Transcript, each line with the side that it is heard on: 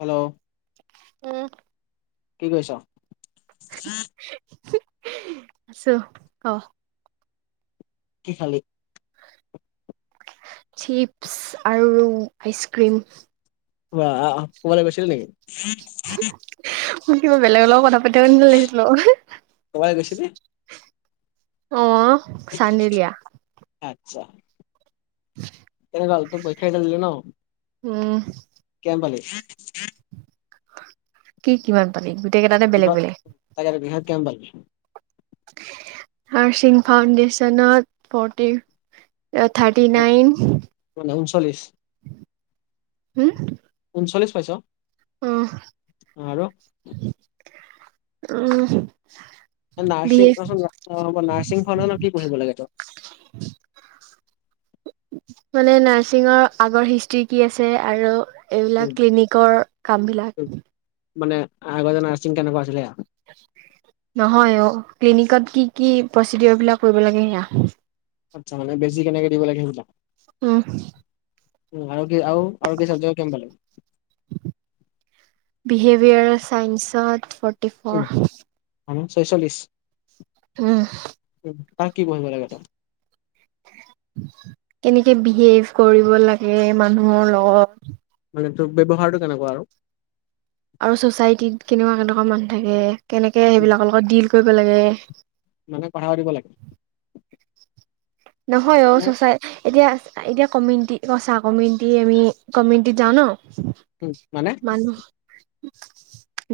left: Hello
right: উম
left: কি কৰিছ?
right: আছো ক
left: কি খালি?
right: চিপছ আৰু আইচক্ৰীম
left: বা আহ কোবালৈ গৈছিলা নেকি?
right: মোৰ কিবা বেলেগৰ লগত কথা পাতি থকা লাগিছিলে আক।
left: কবাই গৈছিলি?
right: অ চাৰনেলিয়া
left: আচ্ছা
right: [inaudible]
left: ঐ ভাল তোৰ পৰীক্ষা ৰিজাল্ট দিলে ন?
right: উম
left: কিমান পালি?
right: কি কিমান পালি? গোটেই কেইটাতে বেলেগ বেলেগ।
left: তাকেটো, কিহত কিমান পালি?
right: আৰু চিম ফাউণ্ডেশচনত ফৰটি থাৰ্টি নাইন
left: মানে ঊনচল্লিশ,
right: হম
left: ঊনচল্লিছ পাইছ? আৰু?
right: উম বি
left: নাৰ্চিং
right: এ
left: কোৱাচোন নাৰ্চিং খনত ন কি পঢ়িব লাগে?
right: মানে নাৰ্চিংৰ আগৰ হিষ্ট্ৰি কি আছে আৰু
left: উম,
right: এইবিলাক ক্লিনিকৰ কামবিলাক
left: মানে আগতে নাৰ্ছিং কেনেকুৱা আছিলে
right: নহয় অ, ক্লিনিকত কি কি প্ৰচিডৰ বিলাক কৰিব লাগে সেয়া?
left: আচ্ছা, মানে বেজী কেনেকে দিব লাগে সেইবিলাক?
right: উম
left: আৰু কি আৰু, আৰু কি চাবজেক্টত কিমান পালে?
right: বিহেভিয়াৰ চাইন্সত ফৰটি ফৰ।
left: ছয়চল্লিছ
right: উম
left: তাত কি পঢ়িব লাগে?
right: কেনেকে বিহেভ কৰিব লাগে মানুহৰ লগত,
left: মানে তোৰ ব্যৱহাৰটো কেনেকুৱা আৰু?
right: আৰু ছচাইটিত কেনেকুৱা কেনেকুৱা মানুহ থাকে, কেনেকে
left: উম,
right: সেইবিলাকৰ লগত ডিল কৰিব লাগে,
left: মানে কথা পাতিব লাগে?
right: নহয় অ
left: মানে?
right: চচাই এতিয়া এতিয়া কমিউনিটি চা কমিউনিটি আমি কমিউনিটিত যাওঁ ন?
left: উম, মানে?
right: মানুহ,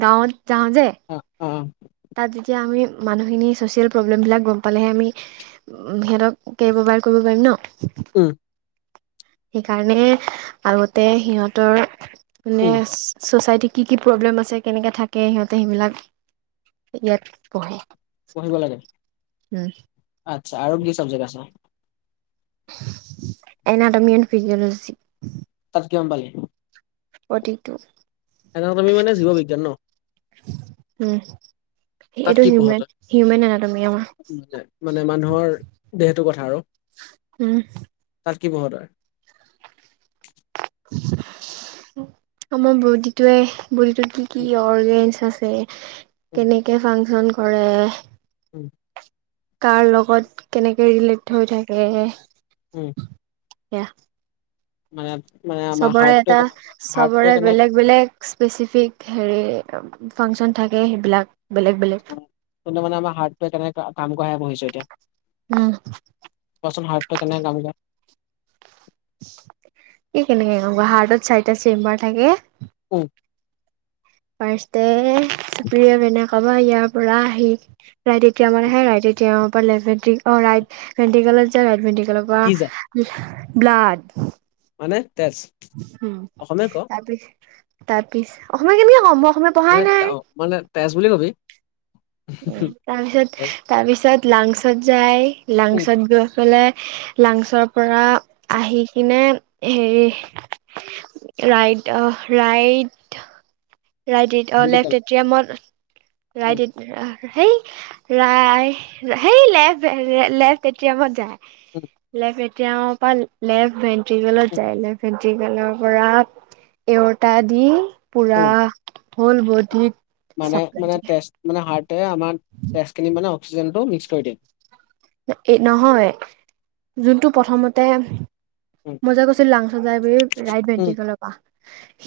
right: গাঁৱত যাওঁ যে,
left: অ অ
right: তাত যেতিয়া আমি মানুহখিনি চচিয়েল প্ৰব্লেম বিলাক গম পালেহে আমি বিহেভ কেইবাবাৰ কৰিব পাৰিম ন?
left: উম,
right: সেইকাৰণে আগতে সিহঁতৰ মানে
left: উম,
right: চচাইটিক কি কি প্ৰব্লেম আছে, কেনেকৈ থাকে, সিহঁতে সেইবিলাক ইয়াত পঢ়ে।
left: পঢ়িব লাগে, আচ্ছা আৰু কি চাবজেক্ট আছে।
right: এনাডমিন ফিজিয়ালজি।
left: তাত কিমান পালি।
right: ফৰ্থি টো
left: এডানমি মানে জীৱ বিজ্ঞান ন।
right: উম,
left: তাত
right: এইটো
left: কি পঢ়
right: হিউমেন
left: তই?
right: হিউমেন এডানমি অঁ।
left: মানে মানে মানুহৰ দেহটোৰ কথা আৰু।
right: উম।
left: তাত কি পঢ়ো তই?
right: আমাৰ বডিটোৱে বডীটোত কি কি
left: উম,
right: অৰ্গেনচ আছে।
left: উম,
right: কেনেকে ফাংচন কৰে?
left: উম।
right: কাৰ লগত কেনেকে ৰিলেট হৈ থাকে।
left: উম
right: সেয়া
left: মানে মানে আমাৰ
right: চবৰে
left: হাৰ্টটোৱে
right: এটা
left: কেনেকে হাৰ্টটোৱে
right: চবৰে
left: কেনে
right: বেলেগ বেলেগ স্পেচিফিক হেৰি ফাংচন থাকে, সেইবিলাক বেলেগ বেলেগ।
left: কিন্তু মানে আমাৰ হাৰ্টোৱে কেনে কাম কৰে বুজিছোঁ এতিয়া।
right: উম।
left: কোৱাচোন হাৰ্টো কেনেকৈ কাম কৰে?
right: কি কেনেকে কাম কৰে, হাৰ্টত চাৰিটা চেম্বাৰ থাকে।
left: উম।
right: ফাৰ্ষ্টতে চুপৰি এনে কাবা ইয়াৰ পৰা আহি ৰাইট এতিয়া মানে
left: উম,
right: সে ৰাইট এতিয়াৰ পৰা লেফ্ট ভেট অ ৰাইট ভেণ্টিকেলত যায় ৰাইট ভেণ্টিকেলৰ
left: কি যায়
right: পৰা। ব্লাড
left: মানে তেজ
right: উম
left: অসমীয়াত ক
right: তাৰপিছ তাৰ পিছ অসমীয়া কেনেকে কম অসমীয়া পঢ়াই
left: মানে
right: নাই
left: মানে তেজ বুলি কবি।
right: উম, তাৰ পিছত
left: তেজ
right: তাৰপিছত লাংচত যাই
left: উম,
right: লাংচত গৈ পেলাই লাংচৰ পৰা আহি কিনে হেৰি ৰাইট অঁ ৰাইট। ৰাইট এ অ
left: উম,
right: লেফট এটিএমত ৰাইট এট সেই ৰাই সেই লেফট লেফট এটি এমত যায়।
left: উম,
right: লেফট এটিএম পৰা লেফট এন্ট্ৰেলত
left: উম,
right: যায় লেফট এণ্টি ফিমেলৰ পৰা এওঁতা দি পুৰা
left: উম।
right: হল বডিত
left: মানে
right: চাপ্লাই
left: মানে টেষ্ট মানে হাৰ্টে আমাৰ টেষ্ট খিনি মানে অক্সিজেনটো মিক্স কৰি দিয়ে।
right: এ নহয় যোনটো প্ৰথমতে
left: উম
right: মই যে কৈছিলো লাংচজাই বুলি, ৰাইট
left: উম
right: বেটিকৰ পৰা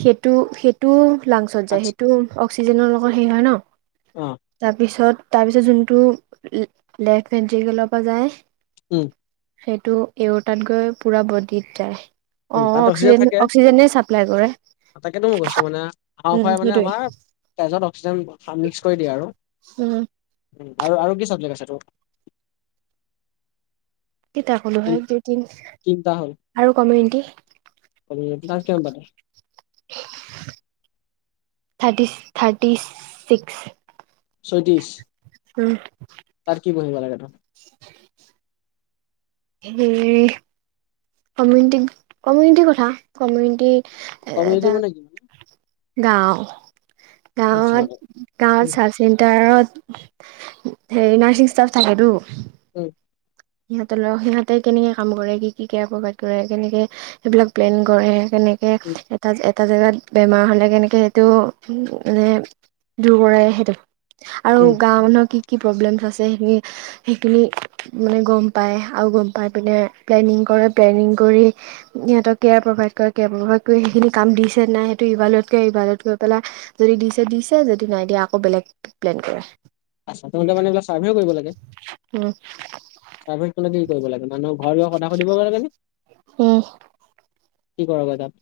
right: সেইটো সেই টো লাংচত যায়
left: আচ্ছা
right: সেইটো অক্সিজেনৰ লগত শেষ হয় ন।
left: অঁ
right: তাৰপিছত তাৰপিছত যোনটো লেফ্ট ভেন্ট্ৰিগেলৰ পৰা যায়।
left: উম
right: সেইটো এওঁতাত গৈ পুৰা বদিত যায়। অ
left: উম, তাত অক্সিজেন থাকে
right: অক্সিজেনে চাপ্লাই কৰে
left: তাকেতো মই গৈছো মানে
right: উম
left: হাওঁফাওঁ মানে
right: সেইটোৱে
left: আমাৰ তেজত অক্সিজেন মিক্স কৰি দিয়ে আৰু
right: উম
left: আৰু। আৰু কি চাবজেক্ট আছে তোৰ?
right: কিতাপ কলো হয় দুই তিন
left: তিনটা
right: আৰু কমিউনিটি।
left: মাৰ্ক্স কিমান পালি?
right: Thirty thirty six.
left: ছয়ত্ৰিশ
right: উম।
left: তাৰ কি বঢ়িব লাগে ন?
right: [inaudible] [unintelligible] কমিউনিটি কমিউনিটিৰ কথা কমিউনিটি
left: কমিউনিটি
right: এটা
left: মানে কি
right: গাঁও
left: আচ্ছা মানে
right: গাঁৱত
left: উম
right: গাঁৱত চেণ্টাৰত হেৰি নাৰ্ছিং ষ্টাফ থাকেতো।
left: উম।
right: সিহঁতৰ লক সিহঁতে কেনেকে কাম কৰে কি কি কে প্ৰভাইড কৰে কেনেকে সেইবিলাক প্লেন কৰে তেনেকে
left: উম
right: এটা এটা জেগাত বেমাৰ হ'লে কেনেকৈ সেইটো মানে দূৰ কৰে সেইটো।
left: উম
right: আৰু গাও মানুহৰ কি কি প্ৰব্লেমছ আছে সেইখিন সেইখিনি মানে গম পায় আৰু গম পায় পিনে প্লেনিং কৰে প্লেনিং কৰি সিহঁতৰ কেয়াৰ প্ৰভাইড কৰে। কয়াৰ প্ৰভাইড কৰি সেইখিনি কাম দিছে নাই সেইটো ইবালত গৈ ইবালত গৈ পেলাই যদি দিছে দিছে যদি নাই দিয়া আকৌ বেলেগ প্লেন কৰে।
left: আচ্ছা তহতে মানে এইবিলাক চাৰ্ভেও কৰিব লাগে?
right: উম
left: ছাৰ্ভেত গলে কি কৰিব লাগে মানহ ঘৰত গৈ কথা সুধিবগে লাগে নে?
right: উম।
left: কি কৰগে তাত?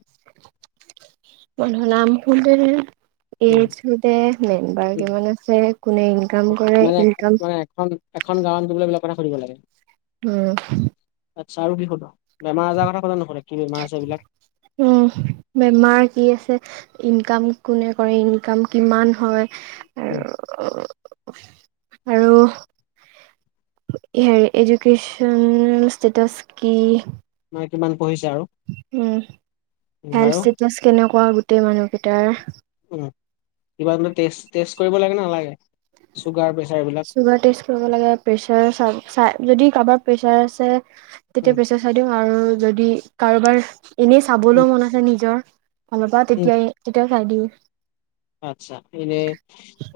right: মানুহৰ নাম সুধে
left: উম
right: এইজ সুধে মেম্বাৰ
left: উম
right: কিমান আছে কোনে ইনকাম কৰে
left: মানে
right: ইনকাম
left: মানে এখন এখন গাঁৱত গৈ এইবিলাক কথা সুধিব লাগে।
right: উম।
left: আচ্ছা আৰু কি সুধ বেমাআজাৰ কথা কথা নশুধে কি বেমাৰ আছে এবিলাক
right: উম বেমাৰ কি আছে ইনকাম কোনে কৰে ইনকাম কিমান হয়, আৰু
left: উম।
right: আৰু হেৰি এডুকেশচন ষ্টেটাছ কি?
left: মনে কিমান পঢ়িছে আৰু
right: উম
left: উম
right: হেল্থ
left: আৰু
right: ষ্টেটাছ কেনেকুৱা গোটেই মানুহকেইটাৰ
left: কিবা বোলে টেষ্ট টেষ্ট কৰিব লাগে নে নালাগে চুগাৰ প্ৰেছাৰ এইবিলাক
right: টেষ্ট কৰিব লাগে প্ৰেচাৰ চা যদি কাৰোবাৰ প্ৰেছাৰ আছে তেতিয়া
left: উম
right: প্ৰেছাৰ চাই দিব আৰু যদি কাৰোবাৰ এনে
left: উম
right: চাবলৈও মন আছে নিজৰ ফাঁলৰ পৰা
left: উম
right: তেতিয়াই তেতিয়াই চাই দিওঁ।
left: আচ্ছা এনেই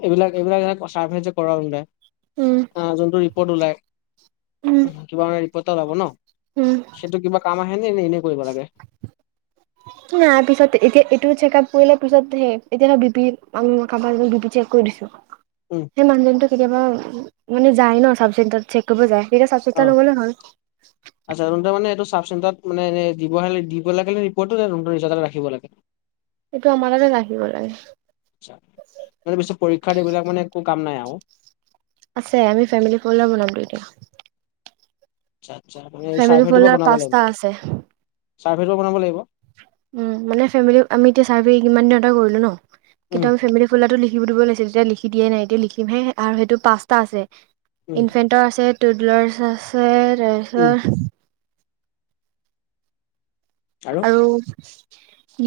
left: এইবিলাক এইবিলাক এ চাৰ্ভে যে কৰাই
right: উম
left: যোনটো ৰিপৰ্ট ওলাই,
right: উম
left: কিবা মানে ৰিপৰ্ট এটা ওলাব ন
right: উম
left: সেইটো কিবা কামত আহে নে, নে এনে কৰিব লাগে।
right: নাই পিছত এতিয়া এইটো চেক আপ কৰিলে পিছত এতিয়া বি পি আঁ কাবাৰ যদি চেক কৰি দিছো।
left: উম।
right: সেই মানুহজনটো কেতিয়াবা মানে যায় ন চাব চেটাৰত চেক কৰিব যায় তেটিয়া চাব চেণ্টাৰ নগলে হ'ল।
left: আচ্ছানতে মানে এইটো চাব চেণতাৰত মানে দিব দিব লাগে ৰিপৰ্টটো ৰিজ্ এটা ৰাখিব লাগে
right: এইটো আমাৰতাতে ৰাখিব লাগে
left: মানে পিছত পৰীক্ষাত এইবিলাক মানে একো কাম নাই আৰু
right: আছে আমি ফেমিলি ফাৰ বনাম দি এতিয়া
left: আচ্ছা আচ্ছা এই
right: ফেমিলি
left: চাৰ্ফেটোৰ পৰা
right: পলাৰ
left: বনাব লাগিব
right: পাঁচটা আছে
left: চাৰ্ফেটৰ বনাব লাগিব
right: উম মানে ফেমলি আমি এতিয়া চাৰ্ভে ইমানদিনতে এটা কৰিলো ন
left: উম
right: কিন্তু আমি ফে ফুল টো লিখিব দিব লাগিছিল তেতিয়া লিখি দিয়ে নাই এতিয়া লিখিমহে আৰু সেইটো পাচটা আছেে
left: উম
right: ইণ ফে আছে টুদলাৰছ আছে
left: উম
right: তাৰপিছত আৰু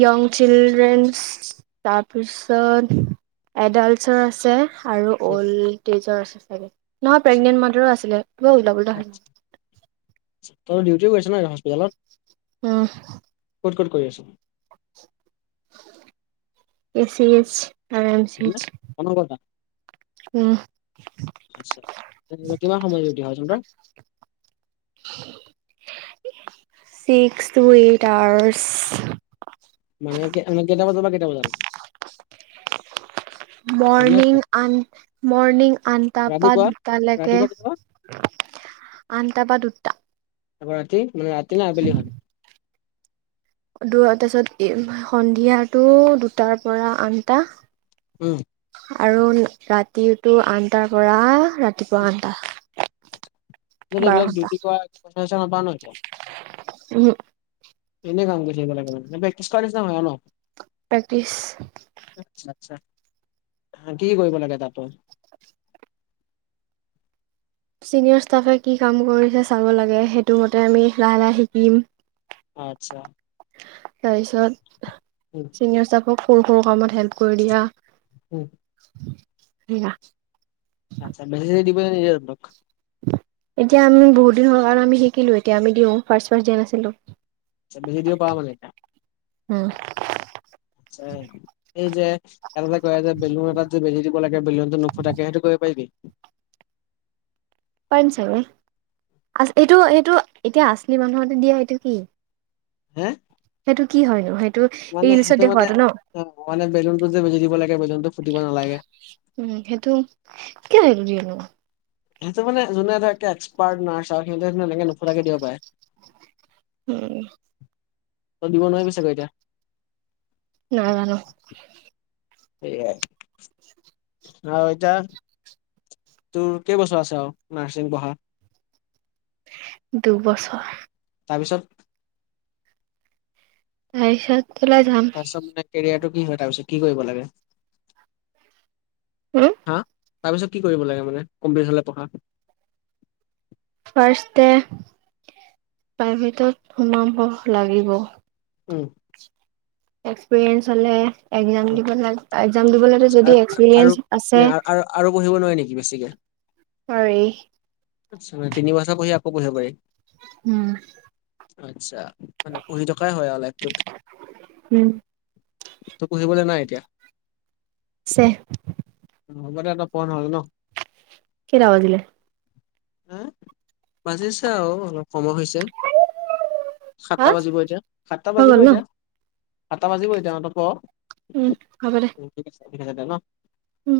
right: য়ং চিলড্ৰেনছ তাৰপিছত এডাল্টছৰ আছে আৰু
left: উম
right: অল্ড এজৰ আছে চাগে নহয় প্ৰেগনেন্ট মাডাৰো আছিলে কিবা উওল
left: আচছা, তই ডিউটিও কৰিছ ন হস্পিতেলত
right: উম
left: ক'ত ক'ত কৰি আছ
right: এ চিছ আৰ এম চি
left: কনা কথা
right: উম
left: আচ্ছা তাতে কিমান সময় ডিউটি হয় তহতৰ
right: [unintelligible] ছিক্স টু এইট আৱাৰছ
left: মানে এনে কেইটা বজাৰ পৰা কেইটা বজালৈ
right: [unintelligible]
left: অসমীয়া
right: মৰ্ণিং আন মৰ্ণিং আনটা পা
left: ৰাতিপুৱা
right: দুটালৈকে
left: ৰাতিপুৱা কেতিয়াবা
right: আন্ত পা দুুটা
left: আকৌ ৰাতি ৰাতি নে আবেলি হয়
right: দুৰত তাৰ পিছত এ সন্ধিয়াটো দুটাৰ পৰা আনটা
left: উম
right: আৰু ৰাতিৰটো আনটাৰ পৰা ৰাতি
left: ডিউটি পৰা পইচা - চইছা পাও নাই এতিয়া
right: উম
left: এনেই কাম থাকিব লাগে প্ৰে‌ক্তিচ কৰা নিচিনা হৈ ন
right: পেকটিছ
left: আচছা আচ্ছা কি ক কৰিব লাগে তাত তোৰ
right: চিনিয়ৰ ষ্টাফে কি কাম কৰিছে চাব লাগে সেইটো মতে আমি লাহে লাহে শিকিম
left: অ আচ্ছা
right: তাৰপিছত
left: উম
right: চিনিয়ৰ ষ্টাফক সৰু সৰু কামত হেল্প কৰি দিয়া
left: উম
right: সেয়া
left: আচ্ছাে বেজি চেজি দিব দিয়ে নে নিদিয়ে তহতক
right: এতিয়া আমি বহুদিন হোৱাৰ কাৰণ আমি শিকিলো এতিয়া আমি দিওঁ ফাৰ্ষ্ট ফাটস দিয়ো
left: বেজি দিব পাৰ মানে এতিয়া এই যে এটাতে কয় যে বেলুন‌ এটাত যে বেজিটো লাগে বেলুয়নত নুফুটাকে সেইটো কৰিব পাৰি
right: পাৰিম চাগে আ এইটো এইটো এতিয়া আচলি মানুহতে দিয়া সেটো কি
left: হে
right: সেইটো কি হয় নো সেই
left: মানে সেইটো মানে অহ মানে বেলুনতো যে বেজি দিব লাগে বেলুনটো ফুটিব নালাগে
right: উম সেইটো কিয় সেইতো দিয়ে নো
left: সেইটো মানে যোনে ধৰক এক্সপাৰ্ট নাৰচাৰ সিহঁতে মানে এনেকে নোফুটাকে দিব পাৰে
right: উম
left: তই দিব নোৱাৰি গৈ এতিয়া
right: নাজানো
left: এয়াত আৰু এতিয়া তোৰ কেইবছৰ আছে আৰু নাৰ্ছিং পঢ়া
right: দুবছৰ
left: তাৰপিছত
right: তাৰপিছত ওলাই যাম
left: তাৰপিছত মানে কেৰিয়াৰটো কি হৈ তাৰ পিছত কি কৰিব লাগে
right: উম
left: হা তাৰপিছত কি কৰিব লাগে মানে কমপ্লিট হলে পঢ়া
right: ফাষ্টটে প্ৰাইভেটত সোমাব লাগিব।
left: উম
right: এক্সপিৰিয়েঞ্চ হ'লে এক্সাম
left: উম
right: দিব লাগে একজাম দিব
left: আৰু
right: যদি
left: আৰু
right: এক্সপিৰিয়েঞ্চ আছে
left: আৰু আৰু পঢ়িব নোৱাৰি নেকি বেছিকে
right: পাৰি
left: আচ্ছা তিনি বছৰ পঢ়ি আকৌ পঢ়িব পাৰি
right: উম
left: আচ্ছা মানে পঢ়ি থকাই হয় আৰু লাইফটোত
right: উম
left: তোৰ পঢ়িবলৈ নাই এতিয়া
right: আছে
left: মুঠতে একদম ফোন হ'ল ন
right: কেইটা বাজিলে
left: হে বাজিছে আৰু অলপ সময় হৈছে
right: হা
left: সাতটা বাজিব এতিয়া সাতটা
right: হৈ
left: বাজিব
right: গ'ল ন
left: এতিয়া সাতটা বাজিব এতিয়া অহ তই প
right: উম হব দে
left: ঠিক আছে ঠিক আছে দে ন
right: উম